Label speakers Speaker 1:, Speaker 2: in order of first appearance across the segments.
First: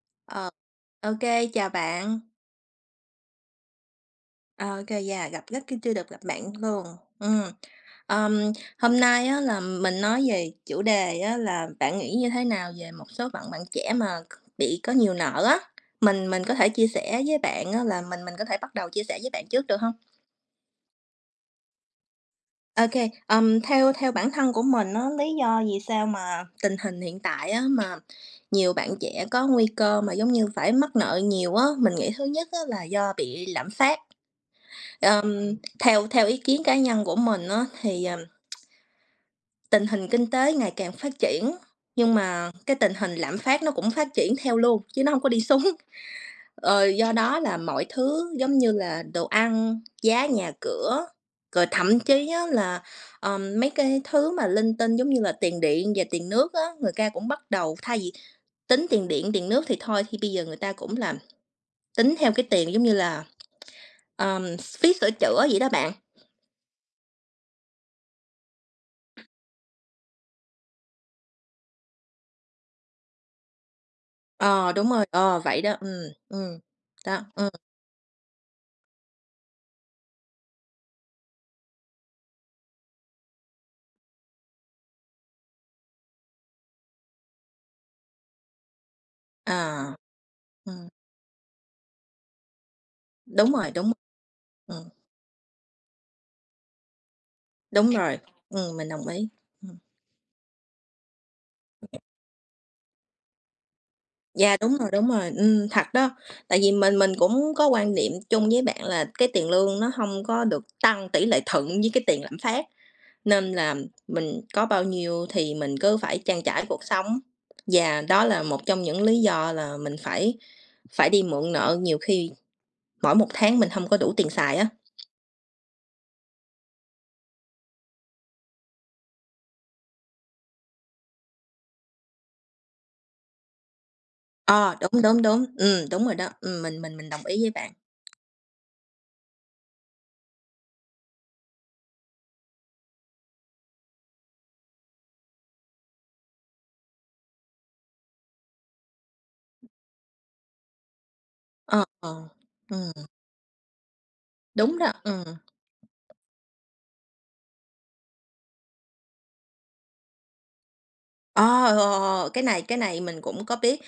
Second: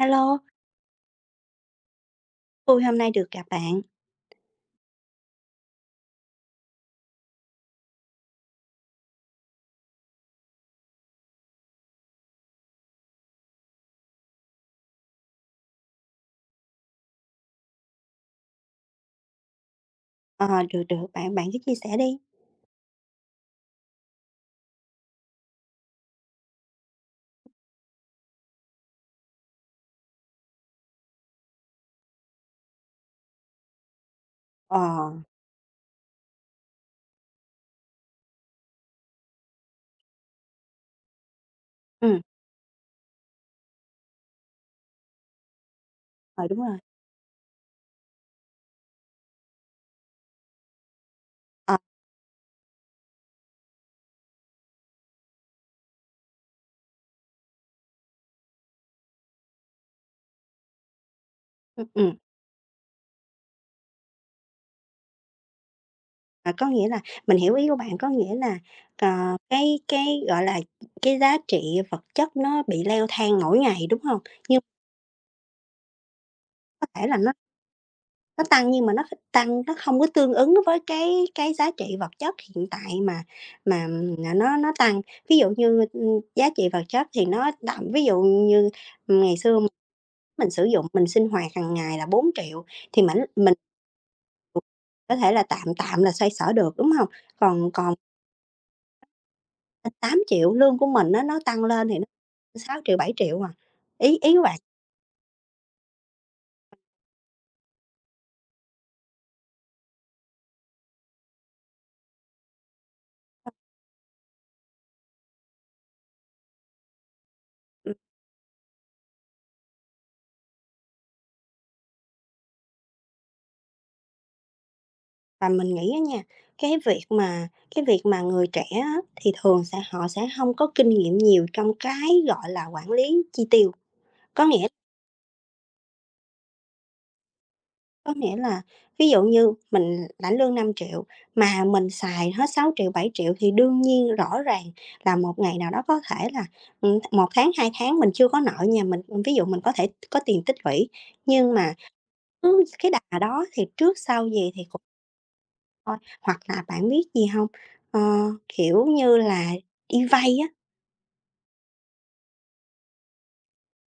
Speaker 1: Hello,
Speaker 2: Ờ, OK, chào bạn.
Speaker 1: tui hôm nay được gặp bạn.
Speaker 2: Ờ, OK, yeah, gặp rất cái chưa được gặp bạn luôn. Ừm, ờm, Hôm nay á là mình nói về chủ đề á là bạn nghĩ như thế nào về một số bạn bạn trẻ mà bị có nhiều nợ á? Mình có thể chia sẻ với bạn á là mình có thể bắt đầu chia sẻ với bạn trước được không?
Speaker 1: Ờ, được, được, bạn bạn cứ chia sẻ đi.
Speaker 2: OK, theo theo bản thân của mình á, lý do vì sao mà tình hình hiện tại á mà nhiều bạn trẻ có nguy cơ mà giống như phải mắc nợ nhiều á, mình nghĩ thứ nhất á là do bị lạm phát.
Speaker 1: Ờ,
Speaker 2: Theo theo ý kiến cá nhân của mình á, thì, tình hình kinh tế ngày càng phát triển, nhưng
Speaker 1: ừm,
Speaker 2: mà cái tình hình lạm phát nó cũng phát triển theo luôn, chứ nó không có đi xuống.
Speaker 1: ờ, đúng rồi.
Speaker 2: Ờ, do đó là mọi thứ giống như là đồ ăn, giá nhà cửa, rồi
Speaker 1: Ờ,
Speaker 2: thậm chí á là, mấy cái thứ mà linh tinh giống như là tiền điện và tiền nước á, người ta cũng bắt đầu thay vì tính tiền điện, tiền nước thì thôi thì bây giờ người ta cũng là
Speaker 1: ừm,
Speaker 2: tính
Speaker 1: ừm,
Speaker 2: theo cái tiền giống như là, phí sửa chữa vậy đó bạn.
Speaker 1: ờ, có nghĩa là mình hiểu ý của bạn, có nghĩa là, cái, gọi là, cái giá trị vật chất nó bị leo thang mỗi ngày, đúng không? Nhưng
Speaker 2: Ờ, đúng rồi, ờ, vậy đó, ừm,
Speaker 1: có thể là
Speaker 2: đó,
Speaker 1: nó nó tăng nhưng mà nó kh tăng nó không có tương ứng với cái giá trị vật chất hiện tại mà mà, nó tăng. Ví dụ như, giá trị vật chất thì nó đậm ví dụ như ngày xưa
Speaker 2: à,
Speaker 1: mình sử dụng,
Speaker 2: ừm,
Speaker 1: mình sinh hoạt hàng ngày là 4.000.000 thì mảnh
Speaker 2: đúng
Speaker 1: mình
Speaker 2: rồi, đúng, ừm,
Speaker 1: có thể là tạm tạm là xoay sở được, đúng hông? Còn
Speaker 2: đúng
Speaker 1: còn
Speaker 2: rồi, mình đồng ý, ừm.
Speaker 1: lên 8.000 lương của mình á, nó tăng lên thì nó 6.000.000 7.000.000 à. Ý ý của
Speaker 2: Yeah,
Speaker 1: bạn
Speaker 2: đúng rồi, thật đó, tại vì mình cũng có quan điểm chung với bạn là cái tiền lương nó không có được tăng tỷ lệ thuận với cái tiền lạm phát, nên là mình có bao nhiêu thì mình cứ phải trang trải cuộc sống.
Speaker 1: ừm,
Speaker 2: Và đó là một trong những lý do là mình phải phải đi mượn nợ, nhiều khi mỗi một tháng mình không có đủ tiền xài á.
Speaker 1: và mình nghĩ á nha, cái việc mà cái việc mà người trẻ á, thì thường sẽ họ sẽ hông có kinh nghiệm nhiều trong cái, gọi là, quản lý chi tiêu. Có nghĩa
Speaker 2: Ờ, đúng, đúng, đúng, ừ đúng rồi đó, mình đồng ý với bạn.
Speaker 1: Có nghĩa là ví dụ như mình lãnh lương 5.000.000 mà mình xài hết 6.000.000 7.000.000 thì đương nhiên rõ ràng là một ngày nào đó có thể là, 1 tháng, 2 tháng mình chưa có nợ nhà mình ví dụ mình có thể có tiền tích lũy, nhưng mà
Speaker 2: Ờ, ờ,
Speaker 1: cứ cái
Speaker 2: ừm,
Speaker 1: đà đó thì trước sau gì thì
Speaker 2: đúng
Speaker 1: cũng
Speaker 2: đó.
Speaker 1: thôi. Hoặc là bạn biết gì không? Ờ, kiểu như là, đi vay á,
Speaker 2: Ờ, ờ, ờ, ờ, cái này mình cũng có biết,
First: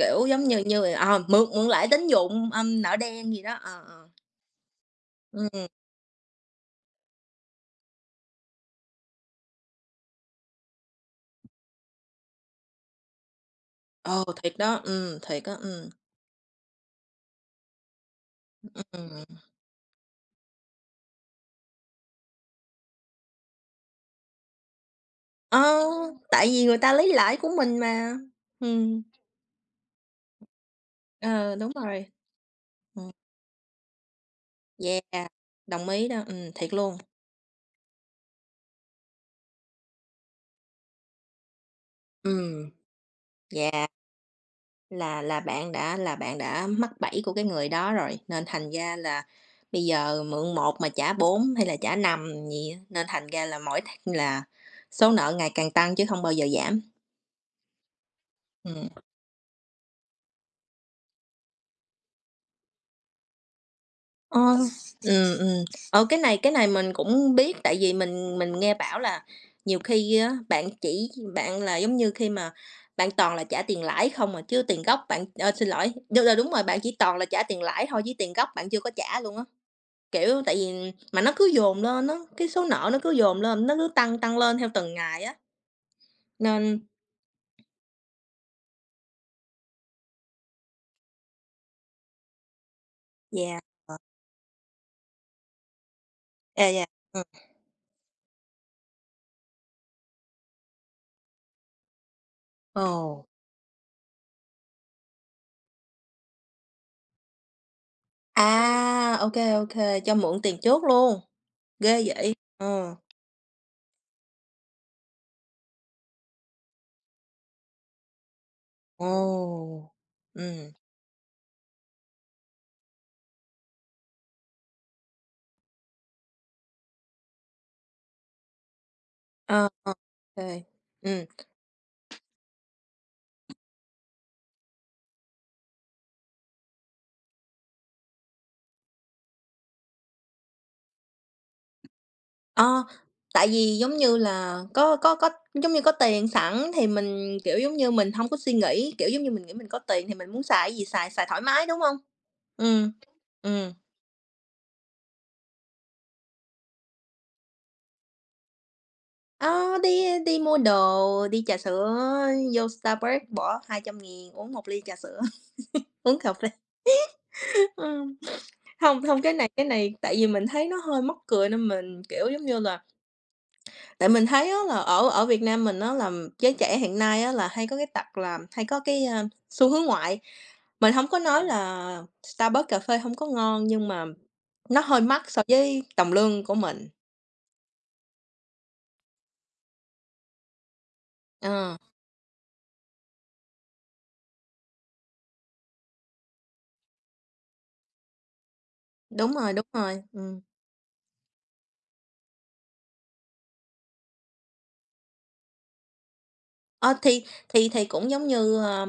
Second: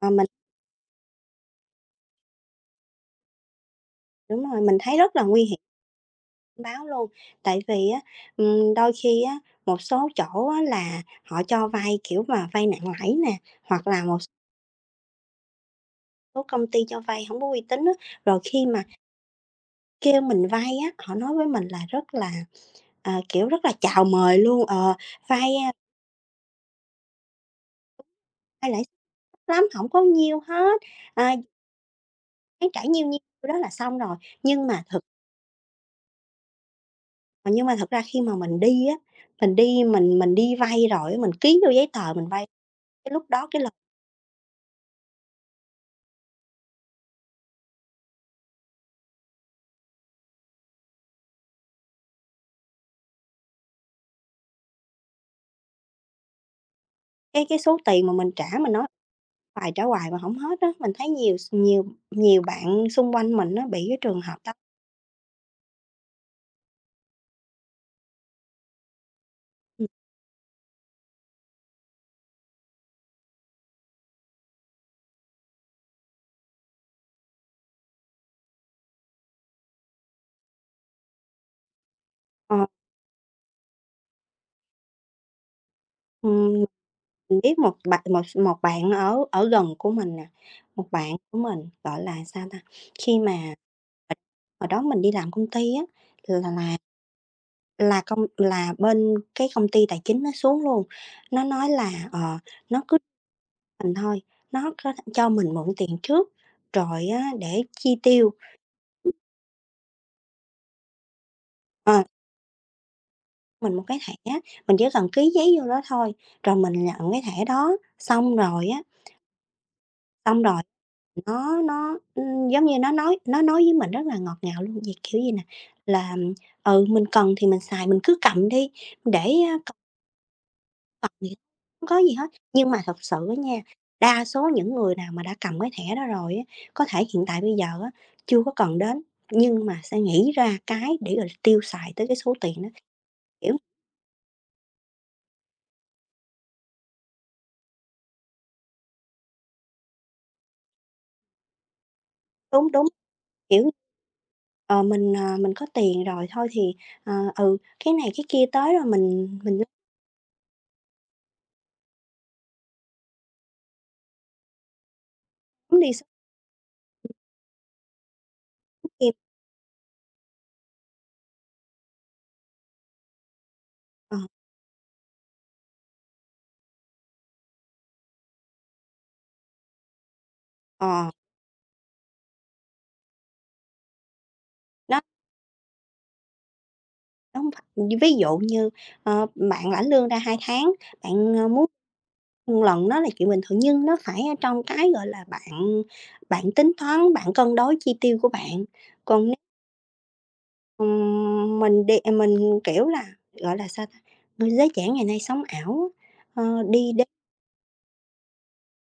Speaker 1: ờ, mình
Speaker 2: giống như như, ờ, mượn mượn lãi tín dụng, âm, nợ đen gì đó, ờ, ờ,
Speaker 1: đúng rồi, mình thấy rất là nguy hiểm.
Speaker 2: ừm,
Speaker 1: Báo luôn, tại vì á, đôi khi á, một số chỗ á là họ cho vay, kiểu mà, vay nặng lãi nè, hoặc là một
Speaker 2: ờ, thiệt đó, ừ thiệt á,
Speaker 1: số công ty cho vay hổng có uy tín á. Rồi khi mà
Speaker 2: ừm.
Speaker 1: kêu mình vay á, họ nói với mình là rất là, kiểu, rất là chào mời luôn, vay,
Speaker 2: Ờ,
Speaker 1: a,
Speaker 2: tại vì người ta lấy lãi của mình mà,
Speaker 1: vay lãi
Speaker 2: ừ.
Speaker 1: thấp lắm, hổng có nhiêu hết, à,
Speaker 2: Ờ, đúng rồi.
Speaker 1: tháng trả nhiêu
Speaker 2: Ừm,
Speaker 1: nhiêu đó là xong rồi. Nhưng mà thực
Speaker 2: yeah, đồng ý đó, ừ thiệt luôn,
Speaker 1: nhưng mà thật ra khi mà mình đi á, mình đi vay rồi á, mình ký vô giấy tờ mình
Speaker 2: ừ
Speaker 1: vay, cái lúc đó cái
Speaker 2: yeah. Là bạn đã mắc bẫy của cái người đó rồi, nên thành ra là bây giờ mượn một mà trả 4 hay là trả 5 gì á, nên thành ra là mỗi tháng là số nợ ngày càng tăng chứ không bao giờ giảm.
Speaker 1: cái số tiền mà mình trả mình nói
Speaker 2: Ừm.
Speaker 1: hoài trả hoài mà hổng hết á, mình thấy nhiều s nhiều nhiều bạn xung quanh mình nó bị cái trường hợp
Speaker 2: Ờ,
Speaker 1: đó.
Speaker 2: ừ, ừ. Ờ, cái này mình cũng biết tại vì mình nghe bảo là nhiều
Speaker 1: Ừm.
Speaker 2: khi á, bạn chỉ bạn là giống như khi mà bạn toàn là trả tiền lãi không mà chứ tiền gốc bạn xin lỗi, đúng rồi, bạn chỉ toàn là trả tiền lãi thôi chứ tiền gốc bạn chưa có trả luôn á. Kiểu, tại vì mà nó cứ dồn lên á, cái số
Speaker 1: Ờ,
Speaker 2: nợ nó cứ dồn lên, nó cứ tăng tăng lên theo từng ngày á,
Speaker 1: ừm,
Speaker 2: nên
Speaker 1: mình biết một bạn ở ở gần của mình nè, một bạn của mình, gọi là, sao ta, khi mà
Speaker 2: yeah,
Speaker 1: hồi đó mình đi làm công ty á, là
Speaker 2: yeah,
Speaker 1: là
Speaker 2: yeah, ừm.
Speaker 1: là bên cái công ty tài chính nó xuống luôn, nó nói là, nó cứ
Speaker 2: Ồ.
Speaker 1: mình thôi, nó có cho mình mượn tiền trước rồi á để chi tiêu.
Speaker 2: À, ô kê, cho mượn tiền trước luôn,
Speaker 1: Ờ.
Speaker 2: ghê vậy, ờ.
Speaker 1: Mình một cái thẻ, mình chỉ cần ký giấy vô đó thôi, rồi mình nhận cái thẻ đó, xong rồi á,
Speaker 2: Ồ.
Speaker 1: xong rồi
Speaker 2: Ừm,
Speaker 1: nó, giống như, nó nói với mình rất là ngọt ngào luôn, vậy kiểu gì nè, là "Ừ, mình cần thì mình xài, mình cứ cầm đi, để,
Speaker 2: ờ,
Speaker 1: cầm
Speaker 2: ờ, kê,
Speaker 1: cầm
Speaker 2: ừm.
Speaker 1: vậy hông có gì hết." Nhưng mà thật sự á nha, đa số những người nào mà đã cầm cái thẻ đó rồi á, có thể hiện tại bây giờ á, chưa có cần đến, nhưng mà sẽ nghĩ ra cái để rồi tiêu xài tới cái số tiền đó,
Speaker 2: Ờ, tại
Speaker 1: kiểu.
Speaker 2: vì, giống như là, có giống như, có tiền sẵn thì mình, kiểu, giống như, mình không có suy nghĩ, kiểu, giống như, mình nghĩ mình có tiền thì mình muốn xài cái gì xài, xài thoải mái, đúng không?
Speaker 1: Đúng, đúng,
Speaker 2: Ừm,
Speaker 1: kiểu,
Speaker 2: ừm.
Speaker 1: mình có tiền rồi thôi thì, ờ, ừ, cái này cái kia tới rồi mình
Speaker 2: Ờ, đi đi mua đồ, đi trà sữa, vô Starbucks bỏ hai trăm 000 uống một ly trà sữa,
Speaker 1: lấn đi xuống
Speaker 2: uống cà phê. Ừm, không
Speaker 1: kia.
Speaker 2: hông, cái này tại vì mình thấy nó hơi mắc cười nên mình, kiểu, giống như là tại
Speaker 1: Ờ,
Speaker 2: mình thấy á là ở ở Việt Nam mình nó là giới trẻ hiện nay á là hay có cái tật là hay có cái, a, xu hướng ngoại. Mình không
Speaker 1: ờ,
Speaker 2: có nói là Starbucks cà phê không có ngon nhưng mà nó
Speaker 1: nó
Speaker 2: hơi mắc so với tầm lương của mình.
Speaker 1: nó hông phải ví dụ như, bạn lãnh lương ra 2 tháng, bạn, muốn
Speaker 2: Ờ,
Speaker 1: lần đó là chuyện bình thường nhưng nó phải ở trong cái, gọi là, bạn bạn tính toán, bạn cân đối chi tiêu của bạn. Còn
Speaker 2: đúng
Speaker 1: nếu,
Speaker 2: rồi, đúng rồi.
Speaker 1: mình, kiểu là, gọi là, sao ta, người giới trẻ ngày nay sống ảo á, đi
Speaker 2: Ờ,
Speaker 1: đến
Speaker 2: thì cũng giống như, ờ,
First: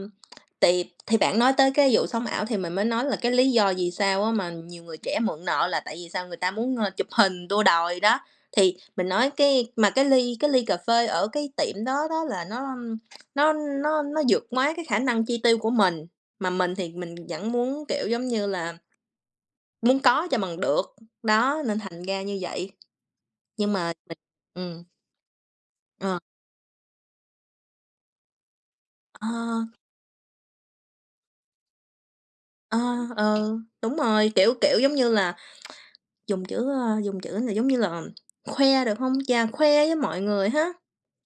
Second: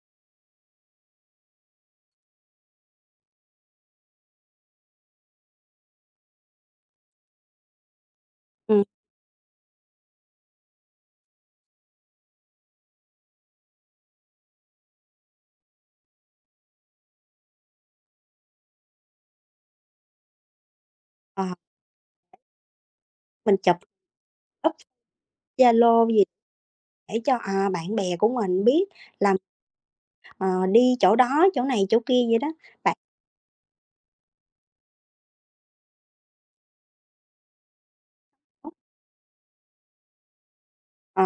Speaker 2: tì thì bạn nói tới cái vụ sống ảo thì mình mới nói là cái lý do vì sao á mà nhiều người trẻ mượn nợ là tại vì sao người ta muốn, ơ, chụp hình đua đòi đó. Thì
Speaker 1: ừm,
Speaker 2: mình nói cái ly cà phê ở cái tiệm đó đó là nó, nó vượt quá cái khả năng chi tiêu của mình, mà mình thì mình vẫn muốn, kiểu, giống như là, muốn có cho bằng được,
Speaker 1: ờ.
Speaker 2: đó, nên thành ra như vậy.
Speaker 1: Mình
Speaker 2: Nhưng
Speaker 1: chụp
Speaker 2: mà mình
Speaker 1: up
Speaker 2: ừm,
Speaker 1: Zalo
Speaker 2: ờ,
Speaker 1: gì để cho, bạn bè của mình biết
Speaker 2: ờ,
Speaker 1: là, ờ, đi chỗ đó, chỗ này, chỗ kia vậy đó.
Speaker 2: ờ,
Speaker 1: Bạn
Speaker 2: ừ, đúng rồi, kiểu, kiểu, giống như là dùng chữ, ơ, dùng chữ là giống như là khoe được không? Chà, khoe với mọi người ha?
Speaker 1: ờ,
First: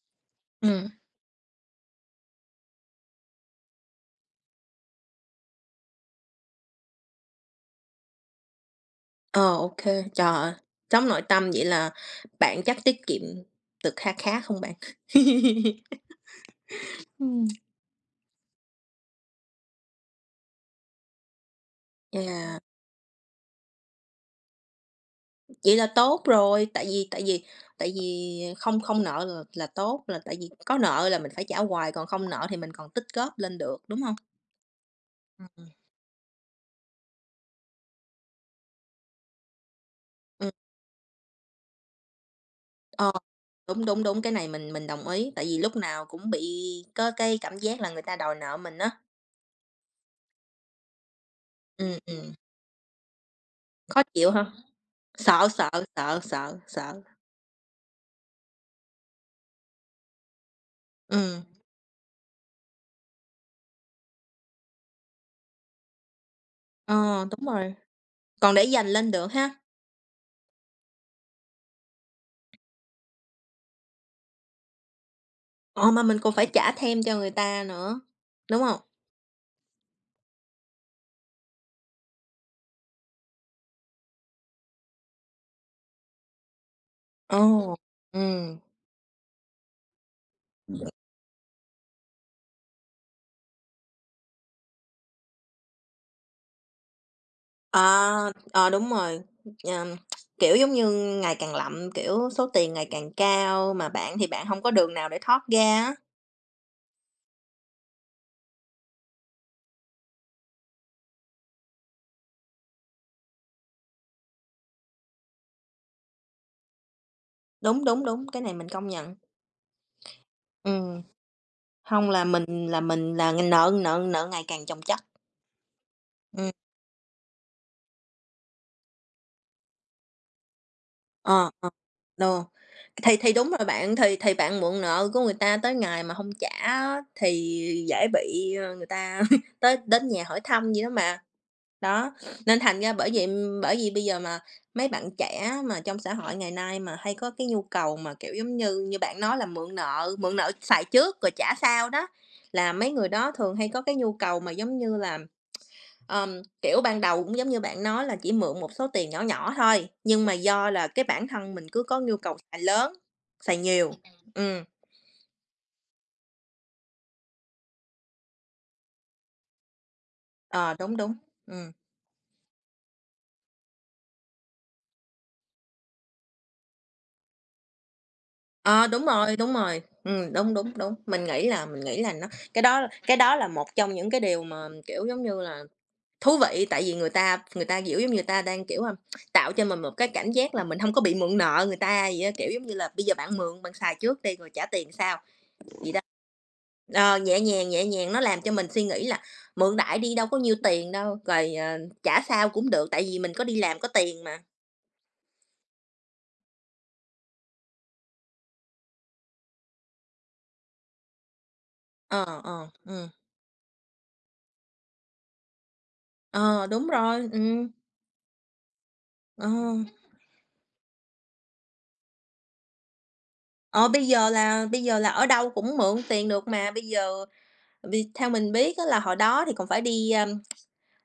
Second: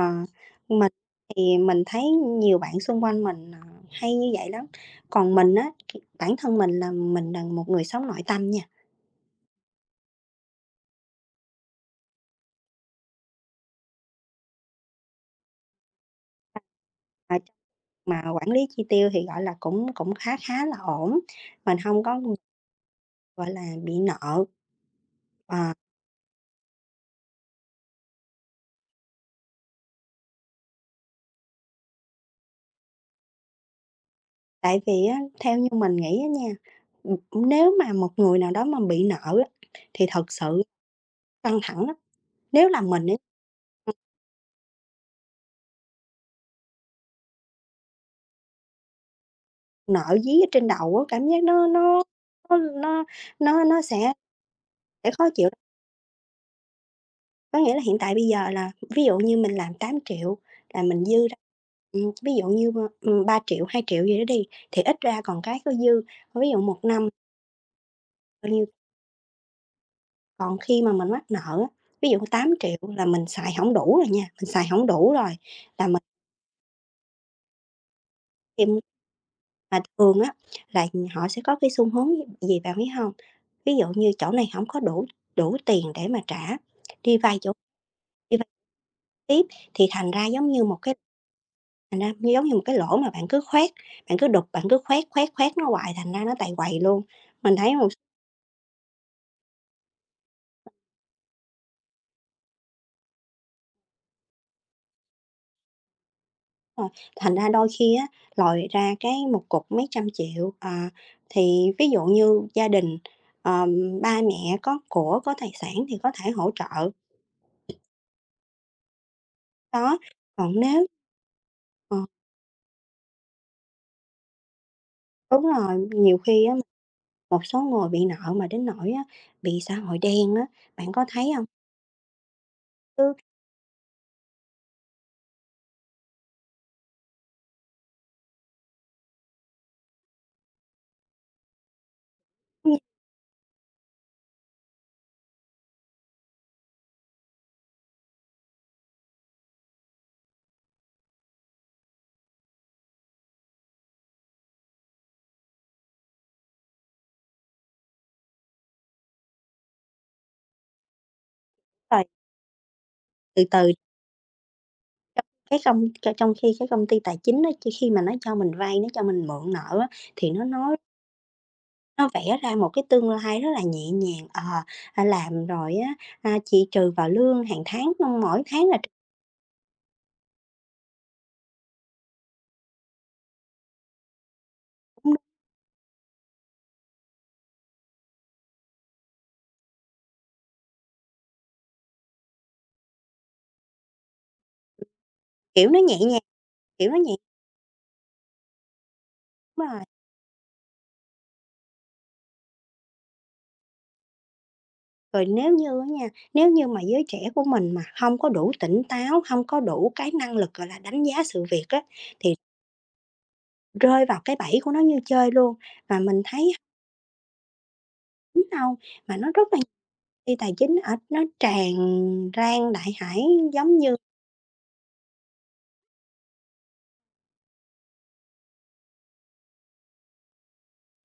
Speaker 2: Ừm.
Speaker 1: mình thì mình thấy nhiều bạn xung quanh mình, hay như vậy lắm. Còn mình á, thì bản thân mình là một người sống nội tâm nha.
Speaker 2: Ờ, ô kê. Trời ơi, trong nội tâm vậy là bạn chắc tiết kiệm được kha khá không bạn?
Speaker 1: Mà
Speaker 2: Ừm.
Speaker 1: mà quản lý chi tiêu thì, gọi là, cũng cũng khá khá là ổn, mình hông có,
Speaker 2: Chà,
Speaker 1: gọi là, bị nợ. Ờ.
Speaker 2: vậy là tốt rồi, tại vì không không nợ là tốt, là tại vì có nợ là mình phải trả hoài, còn không nợ thì mình còn tích góp lên được, đúng hông?
Speaker 1: Tại vì á,
Speaker 2: Ừm.
Speaker 1: theo như mình nghĩ á nha, ừm, nếu mà một người nào đó mà bị nợ á, thì thật
Speaker 2: Ừm,
Speaker 1: sự căng thẳng lắm. Nếu là mình
Speaker 2: ờ,
Speaker 1: á,
Speaker 2: đúng,
Speaker 1: ừm,
Speaker 2: đúng, đúng, cái này mình đồng ý, tại vì lúc nào cũng bị có cái cảm giác là người ta đòi nợ mình á.
Speaker 1: nợ dí ở trên đầu á, cảm giác
Speaker 2: Ừm, ừm,
Speaker 1: nó nó nó
Speaker 2: khó
Speaker 1: sẽ
Speaker 2: chịu ha?
Speaker 1: sẽ khó
Speaker 2: Sợ,
Speaker 1: chịu.
Speaker 2: sợ, sợ, sợ, sợ,
Speaker 1: Có nghĩa là hiện tại bây giờ là ví dụ như mình làm 8.000.000 là mình dư ra,
Speaker 2: ừ,
Speaker 1: ví dụ như, 3 triệu 000 2 gì đó đi, thì ít ra còn cái có dư. Ví dụ một năm
Speaker 2: ờ, đúng rồi,
Speaker 1: bao
Speaker 2: còn để
Speaker 1: nhiêu
Speaker 2: dành lên được ha,
Speaker 1: Còn khi mà mình mắc nợ á, ví dụ 8.000.000 là mình xài hổng đủ rồi nha, mình xài hổng đủ rồi là
Speaker 2: ờ,
Speaker 1: mình
Speaker 2: mà mình còn phải trả thêm cho người ta nữa, đúng
Speaker 1: thêm
Speaker 2: không?
Speaker 1: mà thường á là họ sẽ có cái xu hướng gì bạn biết hông? Ví dụ như chỗ này hổng có đủ đủ tiền để mà trả, đi vay chỗ
Speaker 2: Ồ, ừ,
Speaker 1: đi vay tiếp thì thành ra giống như một cái thành ra như giống như một cái lỗ mà bạn cứ khoét, bạn cứ đục, bạn cứ khoét, khoét, khoét nó hoài thành ra nó tại quầy luôn. Mình thấy một
Speaker 2: à, ờ, đúng rồi, ờm, kiểu, giống như, ngày càng lậm, kiểu, số tiền ngày càng cao mà bạn thì bạn không có đường nào để thoát ra á,
Speaker 1: Rồi, thành ra đôi khi á, lòi ra cái một cục mấy trăm triệu, thì ví dụ như gia đình, ba mẹ có của, có tài sản thì có thể hỗ trợ,
Speaker 2: đúng, đúng, đúng, cái này mình công nhận,
Speaker 1: đó. Còn nếu
Speaker 2: ừm,
Speaker 1: ờ,
Speaker 2: hông là mình là mình là nợ nợ nợ ngày càng chồng chất,
Speaker 1: đúng rồi, nhiều khi
Speaker 2: ừm,
Speaker 1: á, một số người bị nợ mà đến nỗi á, bị xã hội đen á, bạn có thấy hông?
Speaker 2: ờ, ờ, đ.
Speaker 1: Cứ
Speaker 2: Thì đúng rồi bạn, thì bạn mượn nợ của người ta tới ngày mà không trả á, thì dễ bị, ơ, người ta tới đến nhà hỏi thăm gì đó mà. Đó, nên
Speaker 1: giống như
Speaker 2: thành ra bởi vì bây giờ mà mấy bạn trẻ mà trong xã hội ngày nay mà hay có cái nhu cầu mà, kiểu, giống như như bạn nói là mượn nợ xài trước rồi trả sau đó, là mấy người đó thường hay có cái nhu cầu mà, giống như là, kiểu, ban đầu cũng giống như bạn nói là chỉ mượn một số tiền nhỏ nhỏ thôi, nhưng mà do là cái bản thân mình cứ có
Speaker 1: là
Speaker 2: nhu cầu xài lớn,
Speaker 1: từ
Speaker 2: xài
Speaker 1: từ
Speaker 2: nhiều. Ừm,
Speaker 1: trong khi cái công ty tài chính á, chỉ khi mà nó cho mình vay, nó cho mình mượn nợ á, thì
Speaker 2: ờ, đúng, đúng, ừm.
Speaker 1: nó vẽ ra một cái tương lai rất là nhẹ nhàng, làm rồi á, chị trừ vào lương hàng tháng, mỗi tháng là
Speaker 2: Ờ,
Speaker 1: trừ.
Speaker 2: đúng rồi, đúng rồi, đúng, đúng, đúng. Mình nghĩ là nó cái đó là một trong những cái điều mà, kiểu, giống như là, thú vị, tại vì người ta, kiểu, giống như, người ta đang, kiểu, tạo cho mình một cái cảm giác là mình không có bị mượn nợ người ta vậy á. Kiểu, giống như là, bây giờ bạn mượn, bạn xài trước đi rồi trả tiền sau.
Speaker 1: kiểu, nó
Speaker 2: Vậy
Speaker 1: nhẹ
Speaker 2: đó.
Speaker 1: nhàng, kiểu, nó nhẹ
Speaker 2: Ờ, nhẹ nhàng nó làm cho mình suy nghĩ là
Speaker 1: đúng
Speaker 2: mượn
Speaker 1: rồi.
Speaker 2: đại đi đâu có nhiêu tiền đâu, rồi, ờ, trả sao cũng được, tại vì mình có đi làm có tiền mà.
Speaker 1: Rồi nếu như á nha, nếu như mà giới trẻ của mình mà hông có đủ tỉnh táo, hông có đủ cái năng lực, gọi là, đánh giá sự việc á, thì
Speaker 2: Ờ, ờ,
Speaker 1: rơi vào cái bẫy của nó như chơi luôn. Mà mình thấy
Speaker 2: ờ, đúng rồi,
Speaker 1: hổng đâu, mà nó rất
Speaker 2: ờ.
Speaker 1: là khi tài chính ở nó tràn ran đại hải giống
Speaker 2: Ờ,
Speaker 1: như
Speaker 2: bây giờ là ở đâu cũng mượn tiền được mà, bây giờ vì theo mình biết á là hồi đó thì còn phải đi, ờ.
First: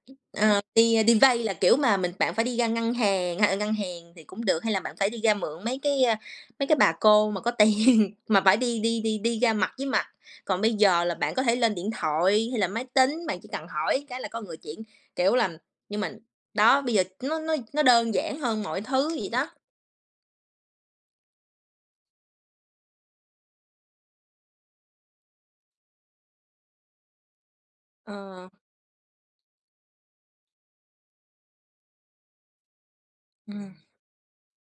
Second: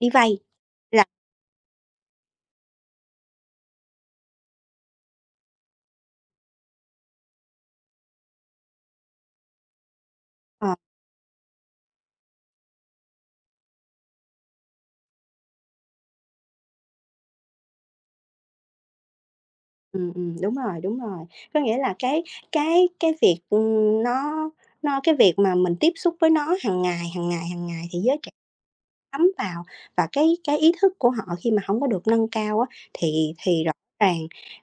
Speaker 1: đi vay
Speaker 2: Ờ,
Speaker 1: là
Speaker 2: đi vay là, kiểu, mà mình bạn phải đi ra ngân hàng h ngân hàng thì cũng được, hay là bạn phải đi ra mượn mấy cái, a, mấy cái bà cô mà có tiền, mà phải đi đi đi đi ra mặt với mặt. Còn bây
Speaker 1: ờ.
Speaker 2: giờ là bạn có thể lên điện thoại hay là máy tính, bạn chỉ cần hỏi cái là có người chuyển, kiểu là nhưng mà đó, bây giờ nó đơn giản hơn mọi thứ gì đó.
Speaker 1: Đúng rồi, đúng rồi. Có nghĩa là cái cái việc, ừm, nó cái việc mà mình tiếp xúc với nó hàng ngày, hàng ngày, hàng ngày thì giới trẻ
Speaker 2: Ờ,
Speaker 1: thấm vào và cái ý thức của họ khi mà không có được nâng cao á, thì rõ
Speaker 2: ừm.
Speaker 1: ràng,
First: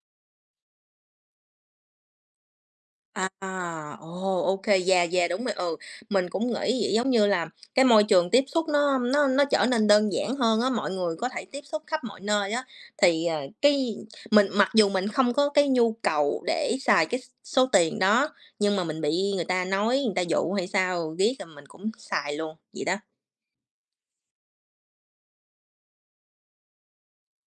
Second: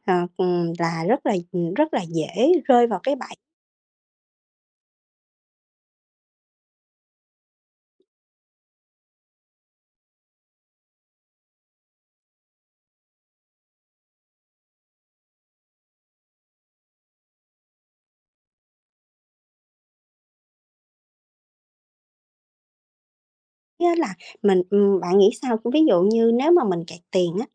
Speaker 1: là rất là, dễ rơi vào cái
Speaker 2: À,
Speaker 1: bẫy
Speaker 2: ồ, ok kê, yeah, yeah, đúng rồi, ừ. Mình cũng nghĩ vậy, giống như là cái môi trường tiếp xúc nó trở nên đơn giản hơn á, mọi người có thể tiếp xúc khắp mọi nơi á. Thì, ờ, cái mình mặc dù mình không có cái nhu cầu để xài cái số tiền đó, nhưng mà mình bị người ta nói, người ta dụ hay sao riết là mình cũng xài luôn, vậy đó.
Speaker 1: á là mình. Bạn nghĩ sao? Ví dụ như nếu mà mình kẹt tiền á,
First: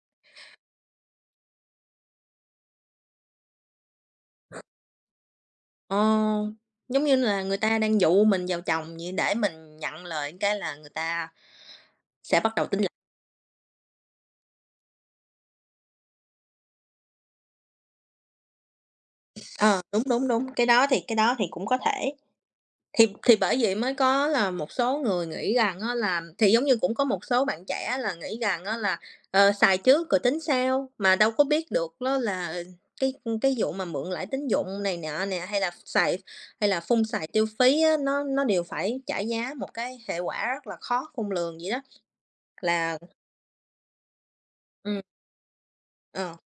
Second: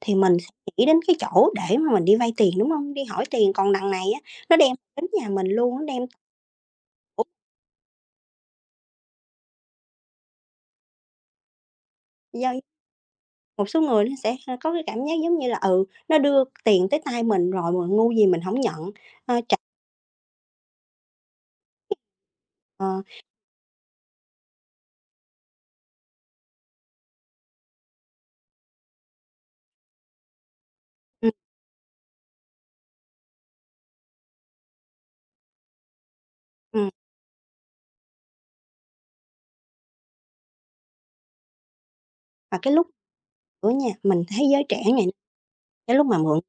Speaker 1: thì mình sẽ nghĩ đến cái chỗ để mà mình đi vay tiền, đúng không? Đi hỏi tiền, còn đằng này á, nó đem đến nhà mình luôn, nó
Speaker 2: Ờ,
Speaker 1: đem.
Speaker 2: giống như là người ta đang dụ mình vào chồng vậy, để mình nhận lời cái là người ta sẽ bắt đầu tính lại.
Speaker 1: Một số người nó sẽ, có cái cảm giác giống như là, nó đưa tiền tới tay mình rồi mà ngu gì mình không nhận, ơ, trả
Speaker 2: Ờ, đúng, đúng, đúng, cái đó thì cũng có thể.
Speaker 1: ờ,
Speaker 2: Thì bởi vậy mới có là một số người nghĩ rằng á là thì giống như cũng có một số bạn trẻ là nghĩ rằng á là, ờ, xài trước rồi tính sau, mà
Speaker 1: ừm,
Speaker 2: đâu có biết được đó là cái cái vụ mà mượn lãi tín dụng này nọ nè, hay là xài hay là
Speaker 1: ừm,
Speaker 2: phung xài tiêu phí á, nó đều phải trả giá một cái hệ quả rất là khó khôn lường vậy đó,
Speaker 1: và cái lúc
Speaker 2: là
Speaker 1: nữa nha, mình thấy giới trẻ ngày
Speaker 2: ừm,
Speaker 1: nay, cái lúc mà
Speaker 2: ờ,
Speaker 1: mượn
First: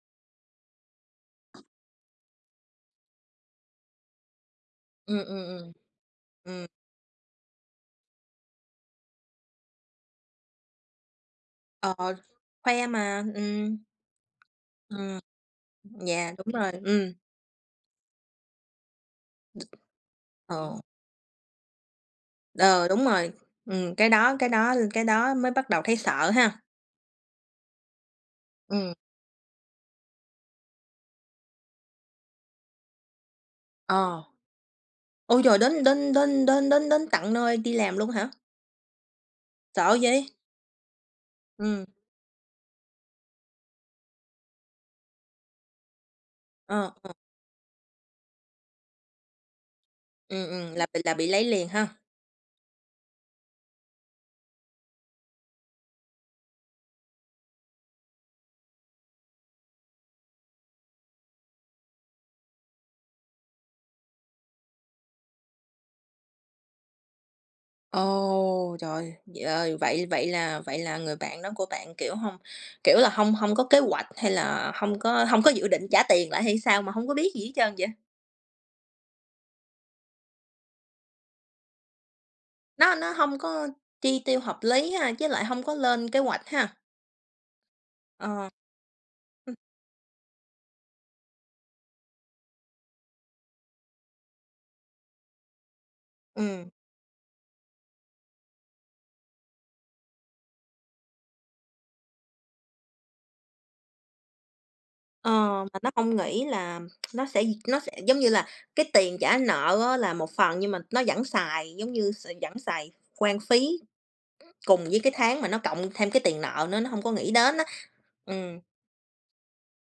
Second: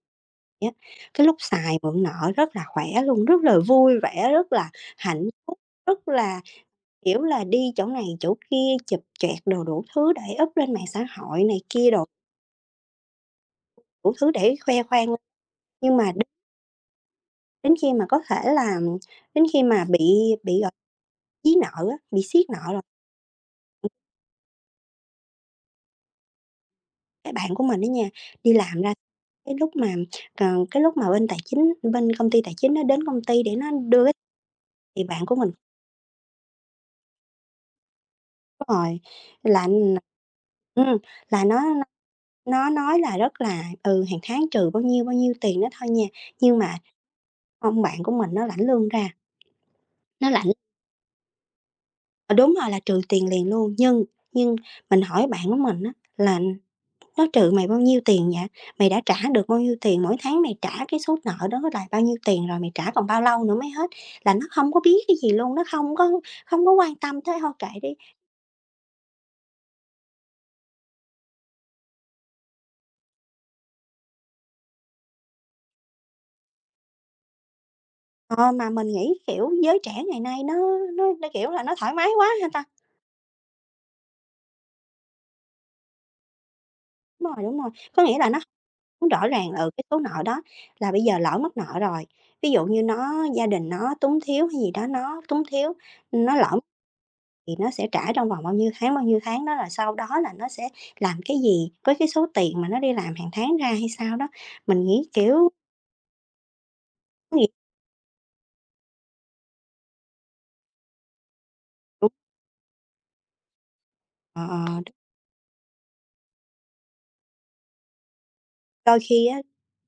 Speaker 1: á, cái lúc xài mượn nợ rất là khỏe luôn, rất là vui vẻ, rất là
Speaker 2: ừm,
Speaker 1: hạnh
Speaker 2: ừm,
Speaker 1: phúc,
Speaker 2: ừm.
Speaker 1: rất là,
Speaker 2: Ừm,
Speaker 1: kiểu là, đi chỗ này chỗ kia, chụp choẹt đồ đủ thứ để up lên mạng xã hội này kia đồ,
Speaker 2: ờ, khoe mà,
Speaker 1: đủ thứ để khoe khoang.
Speaker 2: Ừm,
Speaker 1: Nhưng mà
Speaker 2: yeah, đúng rồi,
Speaker 1: Đến khi mà có thể là đến khi mà bị, gọi,
Speaker 2: ờ.
Speaker 1: dí nợ á, bị siết nợ rồi,
Speaker 2: Ờ, đúng rồi.
Speaker 1: ừm,
Speaker 2: Cái đó mới bắt đầu thấy sợ ha.
Speaker 1: cái bạn của mình á nha, đi làm ra
Speaker 2: Ừ.
Speaker 1: cái lúc mà, cái lúc mà bên công ty tài chính nó đến công ty để nó đưa cái
Speaker 2: Ờ.
Speaker 1: thì bạn của
Speaker 2: Ôi
Speaker 1: mình
Speaker 2: trời, đến đến đến đến đến đến tận nơi đi làm luôn hả?
Speaker 1: có rồi là n
Speaker 2: Sợ vậy?
Speaker 1: ừm, là
Speaker 2: Ừ,
Speaker 1: nó nói là rất là, hàng tháng trừ bao nhiêu tiền đó thôi nha, nhưng mà
Speaker 2: ờ,
Speaker 1: ông bạn của mình nó lãnh lương ra, nó lãnh
Speaker 2: ừ, là bị lấy liền ha?
Speaker 1: Ờ, đúng rồi, là trừ tiền liền luôn, nhưng nhưng mình hỏi bạn của mình á là "Nó trừ mày bao nhiêu tiền vậy? Mày đã trả được bao nhiêu tiền? Mỗi tháng mày trả cái số nợ đó là bao nhiêu tiền rồi? Mày trả còn bao lâu nữa mới hết?" Là nó không có biết cái gì luôn, nó không có quan tâm tới thôi kệ đi.
Speaker 2: Ồ, trời, ờ, vậy vậy là người bạn đó của bạn, kiểu, không kiểu là, không không có kế hoạch hay là không có dự định trả tiền lại hay sao mà không có biết gì hết trơn vậy?
Speaker 1: Ờ, mà mình nghĩ, kiểu, giới trẻ ngày nay nó, kiểu là, nó thoải mái quá hả ta?
Speaker 2: Nó không có chi tiêu hợp lý ha, chứ lại không có lên kế hoạch ha.
Speaker 1: Đúng rồi, có nghĩa là nó
Speaker 2: Ờ,
Speaker 1: hông rõ ràng,
Speaker 2: ừ.
Speaker 1: cái số nợ đó là bây giờ lỡ mắc nợ rồi, ví dụ như nó gia đình nó túng thiếu hay gì đó, nó túng thiếu, nó lỡ. Thì nó sẽ trả trong vòng bao nhiêu tháng đó, là sau đó là nó sẽ làm cái gì với cái số tiền mà nó đi làm hàng tháng ra hay sao đó. Mình nghĩ,
Speaker 2: Ờ,
Speaker 1: kiểu,
Speaker 2: mà nó không nghĩ là nó sẽ
Speaker 1: nghĩ
Speaker 2: nó sẽ giống như là cái tiền trả nợ á là một phần nhưng mà nó vẫn xài, giống như, s vẫn xài quan phí
Speaker 1: ờ, ờ,
Speaker 2: cùng với cái tháng mà nó cộng thêm cái tiền nợ nữa, nó không có nghĩ đến á. Ừm,
Speaker 1: đôi khi á,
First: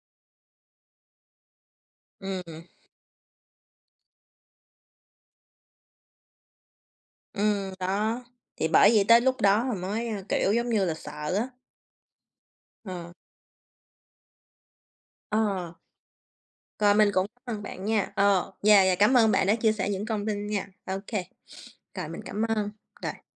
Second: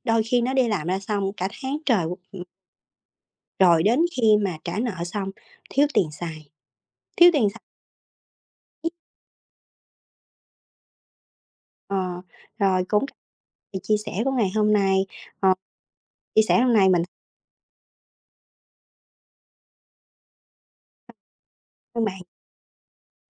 Speaker 1: đôi khi nó đi làm ra xong cả tháng trời,
Speaker 2: ừm,
Speaker 1: rồi đến khi mà trả nợ xong, thiếu tiền xài, thiếu tiền xài
Speaker 2: đó, thì bởi vậy tới lúc đó là mới, a, kiểu, giống như là, sợ á.
Speaker 1: ờ, rồi cũng
Speaker 2: Ờ,
Speaker 1: thì chia sẻ của ngày hôm nay, ờ,
Speaker 2: ờ,
Speaker 1: chia sẻ hôm nay
Speaker 2: rồi mình cũng cảm ơn bạn nha. Ờ, yeah, yeah, cảm ơn bạn đã chia sẻ những thông tin nha. OK, rồi mình
Speaker 1: mình
Speaker 2: cảm ơn, rồi.